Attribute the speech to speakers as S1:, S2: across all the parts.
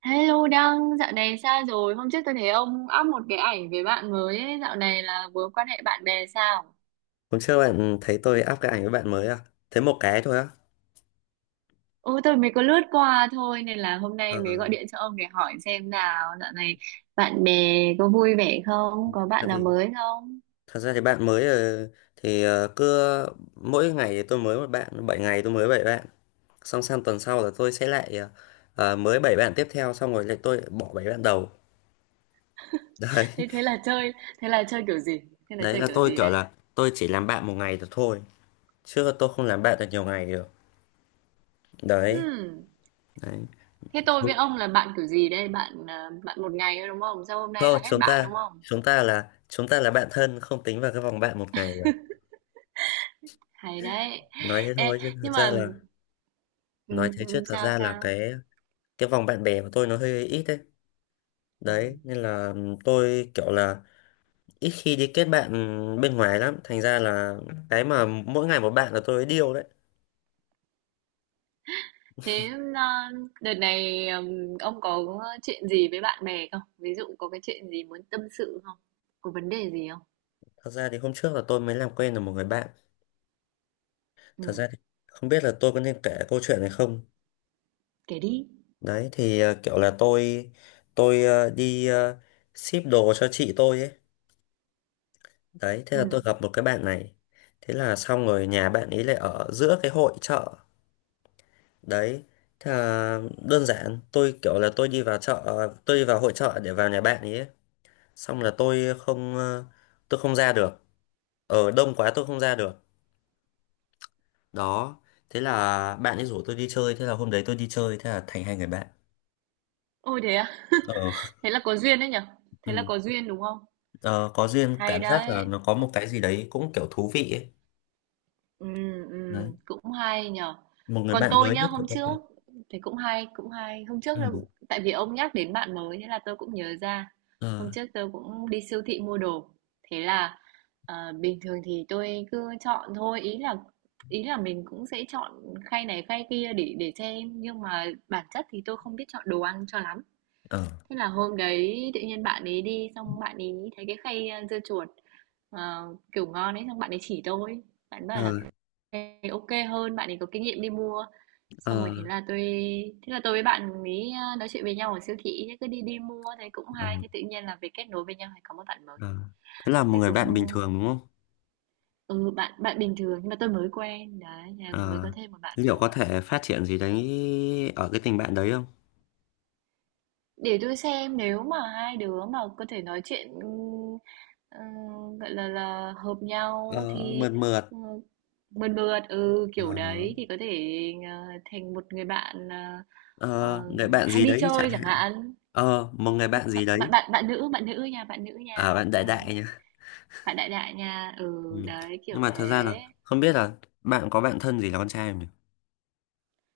S1: Hello Đăng, dạo này sao rồi? Hôm trước tôi thấy ông up một cái ảnh về bạn mới ấy. Dạo này là vừa quan hệ bạn bè sao?
S2: Hôm trước bạn thấy tôi up cái ảnh với bạn mới à? Thế một cái thôi á?
S1: Ừ, tôi mới có lướt qua thôi nên là hôm
S2: Ờ,
S1: nay mới gọi điện cho ông để hỏi xem nào dạo này bạn bè có vui vẻ không? Có
S2: Tại
S1: bạn nào
S2: vì
S1: mới không?
S2: thật ra thì bạn mới thì cứ mỗi ngày thì tôi mới một bạn, 7 ngày tôi mới 7 bạn. Xong sang tuần sau là tôi sẽ lại mới 7 bạn tiếp theo xong rồi lại tôi bỏ 7 bạn đầu. Đấy,
S1: Thế thế là chơi kiểu gì? Thế là
S2: đấy
S1: chơi
S2: là
S1: kiểu
S2: tôi
S1: gì
S2: kiểu
S1: đây?
S2: là tôi chỉ làm bạn một ngày được thôi. Chứ tôi không làm bạn được nhiều ngày được. Đấy,
S1: Hmm.
S2: đấy.
S1: Thế tôi với ông là bạn kiểu gì đây? Bạn à, bạn một ngày thôi đúng không? Sau hôm nay
S2: Thôi
S1: là hết
S2: chúng
S1: bạn
S2: ta
S1: đúng không?
S2: chúng ta là chúng ta là bạn thân không tính vào cái vòng bạn một ngày được.
S1: Hay đấy.
S2: Nói thế
S1: Ê,
S2: thôi chứ thật
S1: nhưng
S2: ra
S1: mà
S2: là
S1: ừ,
S2: nói thế chứ
S1: ừ,
S2: thật
S1: sao
S2: ra là
S1: sao?
S2: cái vòng bạn bè của tôi nó hơi ít đấy,
S1: Ừ.
S2: đấy nên là tôi kiểu là ít khi đi kết bạn bên ngoài lắm, thành ra là cái mà mỗi ngày một bạn là tôi điêu đấy.
S1: Thế à, đợt này ông có chuyện gì với bạn bè không? Ví dụ có cái chuyện gì muốn tâm sự không? Có vấn đề gì không?
S2: Thật ra thì hôm trước là tôi mới làm quen được một người bạn. Thật
S1: Ừ,
S2: ra thì không biết là tôi có nên kể câu chuyện này không.
S1: kể đi.
S2: Đấy thì kiểu là tôi đi ship đồ cho chị tôi ấy. Đấy thế
S1: Ừ.
S2: là tôi gặp một cái bạn này. Thế là xong rồi nhà bạn ấy lại ở giữa cái hội chợ đấy. Thế là đơn giản tôi kiểu là tôi đi vào chợ, tôi đi vào hội chợ để vào nhà bạn ấy ấy. Xong là tôi không tôi không ra được, ở đông quá tôi không ra được. Đó, thế là bạn ấy rủ tôi đi chơi, thế là hôm đấy tôi đi chơi, thế là thành hai người bạn.
S1: Ôi thế à?
S2: Ờ,
S1: Thế là có duyên đấy nhở? Thế là
S2: ừ.
S1: có duyên đúng không?
S2: Ờ, có duyên,
S1: Hay
S2: cảm giác là
S1: đấy.
S2: nó có một cái gì đấy cũng kiểu thú vị ấy.
S1: Ừ,
S2: Đấy,
S1: cũng hay nhở.
S2: một người
S1: Còn
S2: bạn
S1: tôi
S2: mới
S1: nhá,
S2: nhất của
S1: hôm
S2: tôi.
S1: trước thì cũng hay, cũng hay. Hôm trước
S2: Ừ.
S1: tôi cũng, tại vì ông nhắc đến bạn mới thế là tôi cũng nhớ ra.
S2: Ờ,
S1: Hôm trước tôi cũng đi siêu thị mua đồ. Thế là à, bình thường thì tôi cứ chọn thôi, ý là mình cũng sẽ chọn khay này khay kia để xem nhưng mà bản chất thì tôi không biết chọn đồ ăn cho lắm.
S2: ờ,
S1: Thế là hôm đấy tự nhiên bạn ấy đi xong bạn ấy thấy cái khay dưa chuột kiểu ngon ấy xong bạn ấy chỉ tôi. Bạn bảo
S2: ờ,
S1: là kiểu "Ê, ok hơn, bạn ấy có kinh nghiệm đi mua. Xong rồi
S2: ờ,
S1: thế là tôi với bạn ấy nói chuyện với nhau ở siêu thị thế cứ đi đi mua thấy cũng
S2: ờ,
S1: hay thế tự nhiên là về kết nối với nhau thì có một bạn mới.
S2: ờ. Thế là một
S1: Thế
S2: người
S1: cũng
S2: bạn bình thường đúng không?
S1: ừ bạn bạn bình thường nhưng mà tôi mới quen đấy, thế là mới
S2: Ờ,
S1: có thêm một bạn
S2: liệu có
S1: mới.
S2: thể phát triển gì đấy ở cái tình bạn đấy không?
S1: Để tôi xem nếu mà hai đứa mà có thể nói chuyện gọi là hợp nhau
S2: Ờ,
S1: thì
S2: mượt mượt.
S1: ừ, mượt mượt ừ kiểu
S2: Ờ, đó.
S1: đấy thì có thể ờ, thành một người bạn ờ,
S2: Ờ, người bạn
S1: hay
S2: gì
S1: đi
S2: đấy chẳng
S1: chơi chẳng
S2: hạn.
S1: hạn
S2: Ờ, một người bạn gì
S1: Hợ- bạn
S2: đấy.
S1: bạn bạn nữ
S2: À,
S1: nha
S2: bạn đại
S1: đấy
S2: đại nhá.
S1: bạn đại đại nha
S2: Ừ.
S1: ừ đấy
S2: Nhưng
S1: kiểu
S2: mà thật ra là
S1: thế.
S2: không biết là bạn có bạn thân gì là con trai không nhỉ?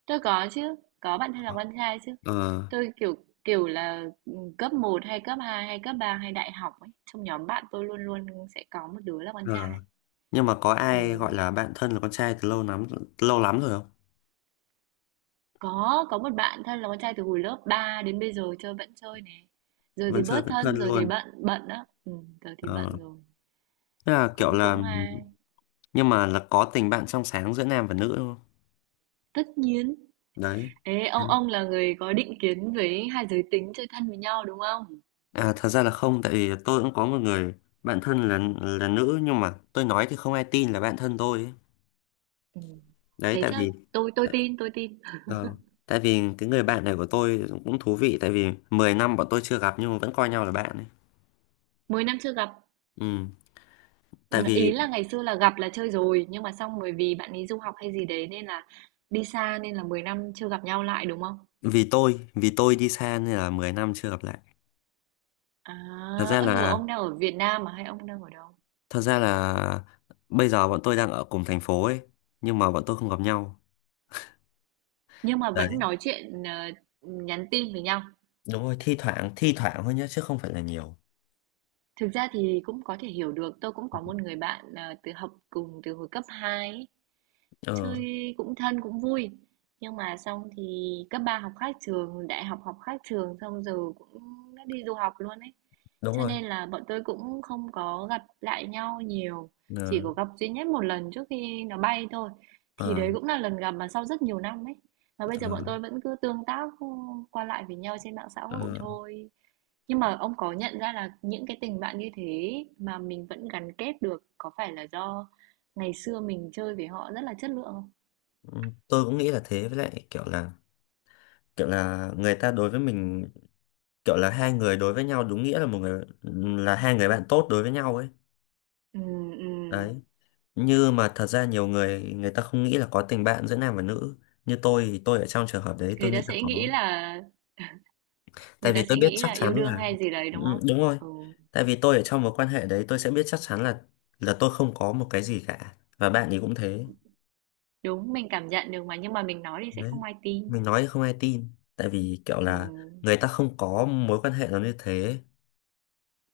S1: Tôi có chứ, có bạn thân là con trai chứ.
S2: Ờ,
S1: Tôi kiểu kiểu là ừ, cấp một hay cấp 2 hay cấp 3 hay đại học ấy, trong nhóm bạn tôi luôn luôn sẽ có một đứa là con trai.
S2: ờ. Nhưng mà có
S1: Ừ.
S2: ai gọi là bạn thân là con trai từ lâu lắm, lâu lắm rồi không?
S1: Có một bạn thân là con trai từ hồi lớp 3 đến bây giờ chơi vẫn chơi này. Giờ thì
S2: Vẫn chơi
S1: bớt
S2: vẫn
S1: thân,
S2: thân
S1: giờ thì
S2: luôn.
S1: bận bận đó. Ừ, giờ thì
S2: Ờ.
S1: bận rồi.
S2: Tức là kiểu
S1: Cũng
S2: là
S1: cũng hay.
S2: nhưng mà là có tình bạn trong sáng giữa nam và nữ đúng không?
S1: Tất nhiên.
S2: Đấy.
S1: Ê, ông là người có định kiến với hai giới tính chơi thân với nhau đúng không?
S2: À, thật ra là không, tại vì tôi cũng có một người bạn thân là nữ nhưng mà tôi nói thì không ai tin là bạn thân tôi ấy.
S1: Ừ.
S2: Đấy,
S1: Thế
S2: tại
S1: chắc
S2: vì
S1: tôi tin, tôi tin.
S2: ờ, tại vì cái người bạn này của tôi cũng thú vị, tại vì 10 năm bọn tôi chưa gặp nhưng mà vẫn coi nhau là bạn ấy.
S1: 10 năm chưa gặp.
S2: Ừ, tại
S1: Ừm,
S2: vì
S1: ý là ngày xưa là gặp là chơi rồi, nhưng mà xong bởi vì bạn ấy du học hay gì đấy nên là đi xa nên là 10 năm chưa gặp nhau lại đúng không?
S2: vì tôi đi xa nên là 10 năm chưa gặp lại.
S1: À,
S2: Thật ra
S1: ơ, giờ
S2: là
S1: ông đang ở Việt Nam mà hay ông đang ở đâu?
S2: thật ra là bây giờ bọn tôi đang ở cùng thành phố ấy, nhưng mà bọn tôi không gặp nhau.
S1: Nhưng mà
S2: Đấy,
S1: vẫn nói chuyện, nhắn tin với nhau.
S2: đúng rồi, thi thoảng thôi nhá chứ không phải là nhiều.
S1: Thực ra thì cũng có thể hiểu được, tôi cũng có một người bạn, từ học cùng từ hồi cấp 2 ấy.
S2: Ờ,
S1: Chơi cũng thân cũng vui. Nhưng mà xong thì cấp 3 học khác trường, đại học học khác trường xong giờ cũng đã đi du học luôn ấy.
S2: đúng
S1: Cho
S2: rồi.
S1: nên là bọn tôi cũng không có gặp lại nhau nhiều, chỉ
S2: Ờ,
S1: có gặp duy nhất một lần trước khi nó bay thôi. Thì
S2: ờ.
S1: đấy cũng là lần gặp mà sau rất nhiều năm ấy. Và bây giờ bọn
S2: Ờ,
S1: tôi vẫn cứ tương tác qua lại với nhau trên mạng xã
S2: ờ,
S1: hội thôi. Nhưng mà ông có nhận ra là những cái tình bạn như thế mà mình vẫn gắn kết được có phải là do ngày xưa mình chơi với họ rất là chất lượng không?
S2: ừ, tôi cũng nghĩ là thế với lại kiểu là người ta đối với mình, kiểu là hai người đối với nhau đúng nghĩa là một người, là hai người bạn tốt đối với nhau ấy.
S1: Ừ, ừ.
S2: Đấy, như mà thật ra nhiều người người ta không nghĩ là có tình bạn giữa nam và nữ, như tôi thì tôi ở trong trường hợp đấy tôi
S1: Người ta
S2: nghĩ là
S1: sẽ nghĩ
S2: có,
S1: là Người
S2: tại
S1: ta
S2: vì
S1: sẽ
S2: tôi biết
S1: nghĩ
S2: chắc
S1: là yêu
S2: chắn
S1: đương
S2: là
S1: hay gì đấy đúng
S2: ừ,
S1: không?
S2: đúng rồi,
S1: Ừ,
S2: tại vì tôi ở trong mối quan hệ đấy tôi sẽ biết chắc chắn là tôi không có một cái gì cả và bạn ấy cũng thế.
S1: đúng mình cảm nhận được mà nhưng mà mình nói thì sẽ
S2: Đấy.
S1: không ai
S2: Mình
S1: tin.
S2: nói không ai tin tại vì kiểu
S1: Ừ,
S2: là người ta không có mối quan hệ nó như thế.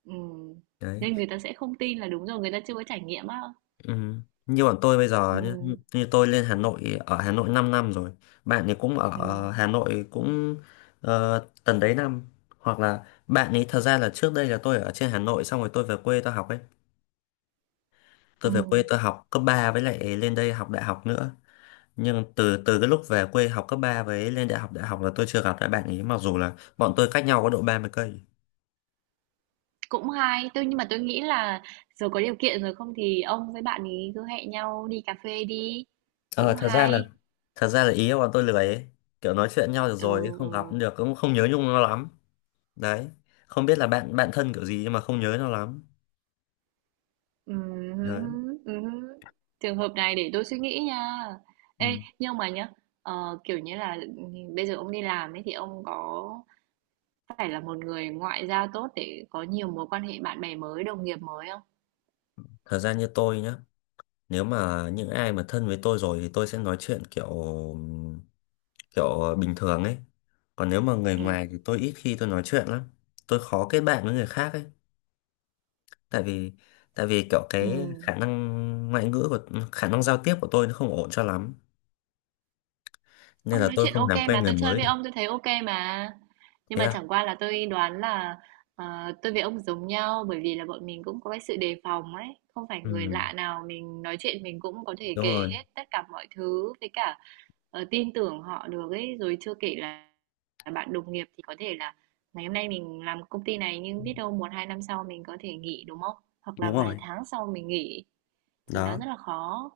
S1: ừ.
S2: Đấy.
S1: Nên người ta sẽ không tin là đúng rồi, người ta chưa có trải nghiệm á.
S2: Ừ. Như bọn tôi bây
S1: Ừ,
S2: giờ nhá, như, như tôi lên Hà Nội, ở Hà Nội 5 năm rồi, bạn ấy cũng
S1: ừ,
S2: ở Hà Nội cũng tầm đấy năm, hoặc là bạn ấy thật ra là trước đây là tôi ở trên Hà Nội xong rồi tôi về quê tôi học ấy, tôi về quê
S1: ừ.
S2: tôi học cấp 3 với lại lên đây học đại học nữa. Nhưng từ từ cái lúc về quê học cấp 3 với lên đại học là tôi chưa gặp lại bạn ấy mặc dù là bọn tôi cách nhau có độ 30 cây.
S1: Cũng hay, nhưng mà tôi nghĩ là giờ có điều kiện rồi không thì ông với bạn ấy cứ hẹn nhau đi cà phê đi.
S2: Ờ,
S1: Cũng hay.
S2: thật ra là ý là bọn tôi lười ấy. Kiểu nói chuyện nhau được
S1: Ừ,
S2: rồi không gặp cũng
S1: ừ.
S2: được, cũng không nhớ nhung nó lắm. Đấy, không biết là bạn bạn thân kiểu gì nhưng mà không nhớ nó lắm. Đấy.
S1: Ừm, ừm. Trường hợp này để tôi suy nghĩ nha. Ê,
S2: Ừ.
S1: nhưng mà nhá, kiểu như là bây giờ ông đi làm ấy thì ông có phải là một người ngoại giao tốt để có nhiều mối quan hệ bạn bè mới, đồng nghiệp mới không?
S2: Thật ra như tôi nhá, nếu mà những ai mà thân với tôi rồi thì tôi sẽ nói chuyện kiểu kiểu bình thường ấy, còn nếu mà người
S1: Ừ.
S2: ngoài thì tôi ít khi tôi nói chuyện lắm. Tôi khó kết bạn với người khác ấy, tại vì tại vì kiểu
S1: Ừ.
S2: cái khả năng ngoại ngữ của khả năng giao tiếp của tôi nó không ổn cho lắm, nên
S1: Ông
S2: là
S1: nói
S2: tôi
S1: chuyện
S2: không
S1: OK
S2: làm quen
S1: mà,
S2: người
S1: tôi chơi
S2: mới
S1: với
S2: được.
S1: ông tôi thấy OK mà. Nhưng
S2: Thế
S1: mà
S2: à?
S1: chẳng qua là tôi đoán là tôi với ông giống nhau bởi vì là bọn mình cũng có cái sự đề phòng ấy, không phải người
S2: Ừ,
S1: lạ nào mình nói chuyện mình cũng có thể
S2: đúng
S1: kể
S2: rồi,
S1: hết tất cả mọi thứ với cả tin tưởng họ được ấy, rồi chưa kể là, bạn đồng nghiệp thì có thể là ngày hôm nay mình làm công ty này nhưng biết đâu một hai năm sau mình có thể nghỉ đúng không? Hoặc là
S2: đúng
S1: vài
S2: rồi.
S1: tháng sau mình nghỉ thì nó
S2: Đó,
S1: rất là khó.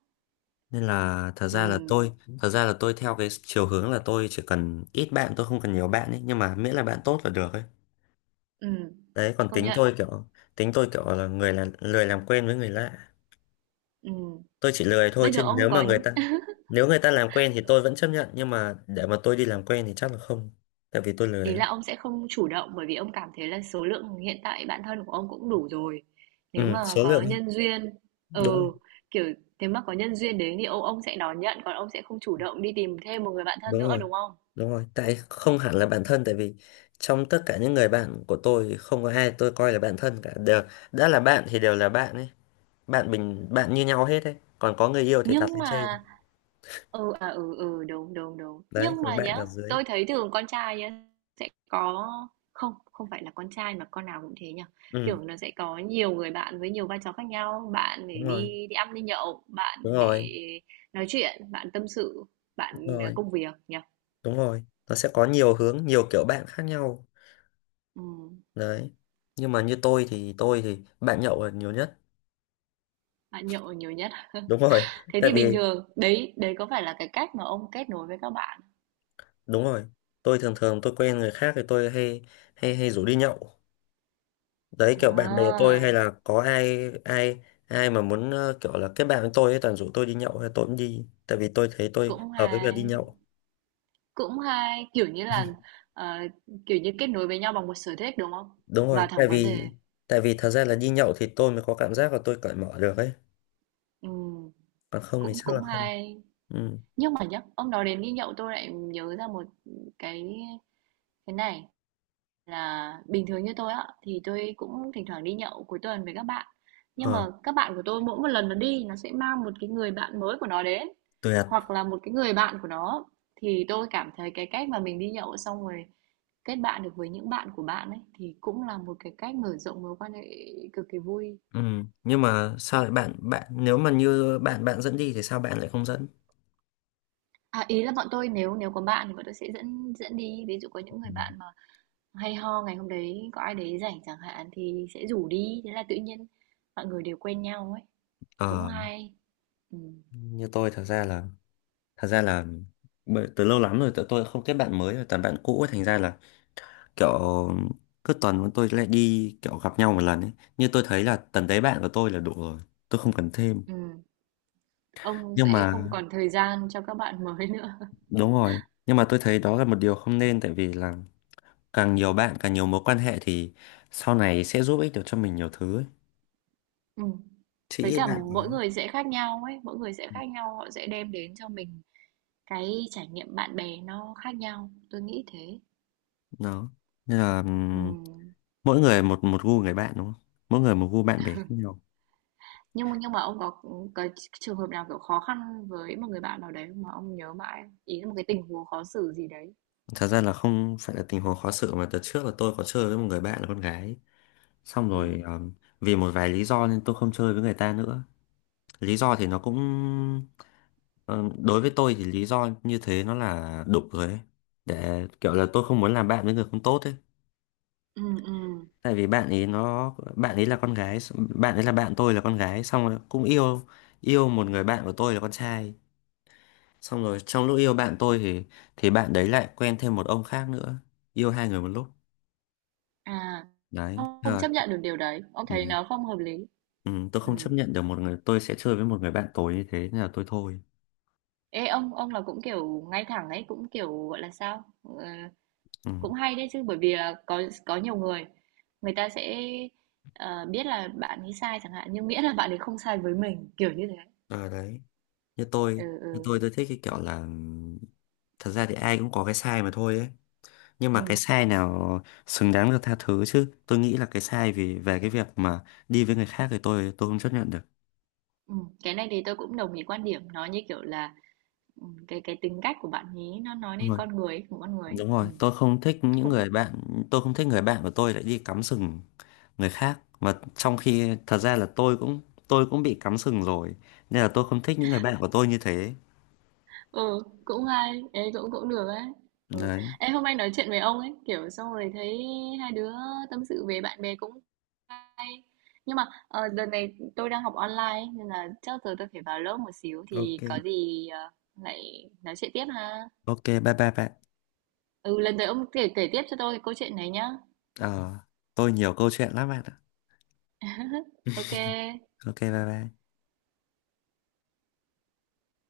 S2: nên là thật
S1: Ừ,
S2: ra là tôi thật ra là tôi theo cái chiều hướng là tôi chỉ cần ít bạn, tôi không cần nhiều bạn ấy, nhưng mà miễn là bạn tốt là được ấy.
S1: ừ,
S2: Đấy, còn
S1: công nhận.
S2: tính tôi kiểu là người là lười làm quen với người lạ.
S1: Ừ.
S2: Tôi chỉ lười thôi,
S1: Bây giờ
S2: chứ
S1: ông
S2: nếu mà
S1: có
S2: người ta nếu người ta làm quen thì tôi vẫn chấp nhận, nhưng mà để mà tôi đi làm quen thì chắc là không, tại vì tôi lười
S1: ý
S2: lắm.
S1: là ông sẽ không chủ động bởi vì ông cảm thấy là số lượng hiện tại bạn thân của ông cũng đủ rồi. Nếu
S2: Ừ,
S1: mà
S2: số
S1: có
S2: lượng ấy.
S1: nhân duyên,
S2: Đúng,
S1: ừ, kiểu nếu mà có nhân duyên đến thì ông sẽ đón nhận còn ông sẽ không chủ động đi tìm thêm một người bạn thân
S2: đúng
S1: nữa
S2: rồi,
S1: đúng không?
S2: đúng rồi tại không hẳn là bạn thân, tại vì trong tất cả những người bạn của tôi thì không có ai tôi coi là bạn thân cả, đều đã là bạn thì đều là bạn ấy. Bạn bình bạn như nhau hết ấy, còn có người yêu thì đặt
S1: Nhưng
S2: lên trên.
S1: mà ừ, à, ừ, ừ, đúng, đúng, đúng.
S2: Đấy,
S1: Nhưng
S2: còn
S1: mà
S2: bạn
S1: nhá,
S2: ở dưới.
S1: tôi thấy thường con trai nhá, sẽ có không không phải là con trai mà con nào cũng thế nhỉ
S2: Ừ,
S1: kiểu nó sẽ có nhiều người bạn với nhiều vai trò khác nhau bạn để
S2: đúng rồi,
S1: đi đi ăn đi nhậu bạn
S2: đúng
S1: để
S2: rồi,
S1: nói chuyện bạn tâm sự
S2: đúng
S1: bạn
S2: rồi,
S1: công việc nhỉ
S2: đúng rồi, nó sẽ có nhiều hướng nhiều kiểu bạn khác nhau.
S1: ừ,
S2: Đấy, nhưng mà như tôi thì bạn nhậu là nhiều nhất.
S1: bạn nhậu nhiều nhất
S2: Đúng rồi,
S1: thế
S2: tại
S1: thì
S2: vì
S1: bình thường đấy đấy có phải là cái cách mà ông kết nối với các bạn
S2: đúng rồi tôi thường thường tôi quen người khác thì tôi hay hay hay rủ đi nhậu. Đấy, kiểu bạn bè tôi
S1: à
S2: hay là có ai ai ai mà muốn kiểu là kết bạn với tôi ấy toàn rủ tôi đi nhậu hay tôi cũng đi, tại vì tôi thấy tôi
S1: cũng
S2: hợp với việc đi
S1: hay.
S2: nhậu.
S1: Cũng hay, kiểu như là, ờ, kiểu như, kết nối với nhau bằng một sở thích, đúng không?
S2: Đúng rồi,
S1: Vào
S2: tại
S1: thẳng vấn
S2: vì
S1: đề.
S2: tại vì thật ra là đi nhậu thì tôi mới có cảm giác là tôi cởi mở được ấy,
S1: Ừm,
S2: còn không thì
S1: cũng
S2: chắc là
S1: cũng
S2: không.
S1: hay.
S2: Ừ.
S1: Nhưng mà nhá, ông nói đến đi nhậu tôi lại nhớ ra một cái cái này là bình thường như tôi á thì tôi cũng thỉnh thoảng đi nhậu cuối tuần với các bạn. Nhưng
S2: Ờ,
S1: mà các bạn của tôi mỗi một lần nó đi nó sẽ mang một cái người bạn mới của nó đến
S2: tuyệt.
S1: hoặc là một cái người bạn của nó thì tôi cảm thấy cái cách mà mình đi nhậu xong rồi kết bạn được với những bạn của bạn ấy thì cũng là một cái cách mở rộng mối quan hệ cực kỳ vui.
S2: Ừ, nhưng mà sao lại bạn bạn nếu mà như bạn bạn dẫn đi thì sao bạn lại không dẫn?
S1: À, ý là bọn tôi nếu nếu có bạn thì bọn tôi sẽ dẫn dẫn đi ví dụ có những
S2: Ừ.
S1: người bạn mà hay ho ngày hôm đấy có ai đấy rảnh chẳng hạn thì sẽ rủ đi thế là tự nhiên mọi người đều quen nhau ấy cũng
S2: Ờ,
S1: hay ừ.
S2: như tôi thật ra là bởi từ lâu lắm rồi tụi tôi không kết bạn mới rồi toàn bạn cũ ấy, thành ra là kiểu cứ tuần bọn tôi lại đi kiểu gặp nhau một lần ấy, như tôi thấy là tầm đấy bạn của tôi là đủ rồi, tôi không cần thêm.
S1: Ừ. Ông
S2: Nhưng
S1: sẽ
S2: mà
S1: không còn thời gian cho các bạn mới nữa.
S2: đúng rồi, nhưng mà tôi thấy đó là một điều không nên, tại vì là càng nhiều bạn càng nhiều mối quan hệ thì sau này sẽ giúp ích được cho mình nhiều thứ ấy.
S1: Ừ.
S2: Chị
S1: Với
S2: ít
S1: cả
S2: bạn quá.
S1: mỗi người sẽ khác nhau ấy mỗi người sẽ khác nhau họ sẽ đem đến cho mình cái trải nghiệm bạn bè nó khác nhau tôi nghĩ thế.
S2: Đó, nên là
S1: Ừ.
S2: mỗi người một một gu người bạn đúng không? Mỗi người một gu bạn bè khác nhau.
S1: Nhưng mà ông có trường hợp nào kiểu khó khăn với một người bạn nào đấy mà ông nhớ mãi không? Ý là một cái tình huống khó xử gì đấy.
S2: Thật ra là không phải là tình huống khó xử mà từ trước là tôi có chơi với một người bạn là con gái, xong
S1: Ừ.
S2: rồi vì một vài lý do nên tôi không chơi với người ta nữa. Lý do thì nó cũng ờ, đối với tôi thì lý do như thế nó là đục rồi ấy, để kiểu là tôi không muốn làm bạn với người không tốt ấy.
S1: Ừ, ừ.
S2: Tại vì bạn ấy nó bạn ấy là con gái, bạn ấy là bạn tôi là con gái xong rồi cũng yêu, yêu một người bạn của tôi là con trai, xong rồi trong lúc yêu bạn tôi thì bạn đấy lại quen thêm một ông khác nữa, yêu hai người một lúc.
S1: À.
S2: Đấy.
S1: Ông không
S2: Ờ,
S1: chấp nhận được điều đấy, ông
S2: ừ.
S1: thấy nó không hợp lý.
S2: Ừ, tôi
S1: Ừ.
S2: không chấp nhận được một người tôi sẽ chơi với một người bạn tối như thế nên là tôi thôi.
S1: Ê ông là cũng kiểu ngay thẳng ấy, cũng kiểu gọi là sao? Ờ,
S2: Ừ.
S1: cũng hay đấy chứ bởi vì là có nhiều người người ta sẽ biết là bạn ấy sai chẳng hạn nhưng miễn là bạn ấy không sai với mình kiểu như thế.
S2: À, đấy, như
S1: Ừ
S2: tôi như
S1: ừ.
S2: tôi thích cái kiểu là thật ra thì ai cũng có cái sai mà thôi ấy, nhưng mà cái
S1: Ừ,
S2: sai nào xứng đáng được tha thứ chứ tôi nghĩ là cái sai vì về cái việc mà đi với người khác thì tôi không chấp nhận được.
S1: ừ. Cái này thì tôi cũng đồng ý quan điểm, nó như kiểu là ừ, cái tính cách của bạn ấy nó nói
S2: Đúng
S1: lên
S2: rồi,
S1: con người ấy, của con người ấy.
S2: đúng rồi,
S1: Ừ.
S2: tôi không thích những
S1: Cũng
S2: người bạn tôi không thích người bạn của tôi lại đi cắm sừng người khác, mà trong khi thật ra là tôi cũng bị cắm sừng rồi, nên là tôi không thích những người bạn của tôi như thế.
S1: Ừ, cũng hay, ê cũng cũng được ấy. Ừ.
S2: Đấy.
S1: Em hôm nay nói chuyện với ông ấy, kiểu xong rồi thấy hai đứa tâm sự về bạn bè cũng nhưng mà đợt này tôi đang học online ấy, nên là chắc giờ tôi phải vào lớp một xíu thì
S2: OK.
S1: có gì lại nói chuyện tiếp ha.
S2: OK, bye bye bạn.
S1: Ừ, lần tới ông kể kể tiếp cho tôi cái câu chuyện này nhá.
S2: Ờ, tôi nhiều câu chuyện lắm bạn ạ.
S1: Ok.
S2: OK, bye bye.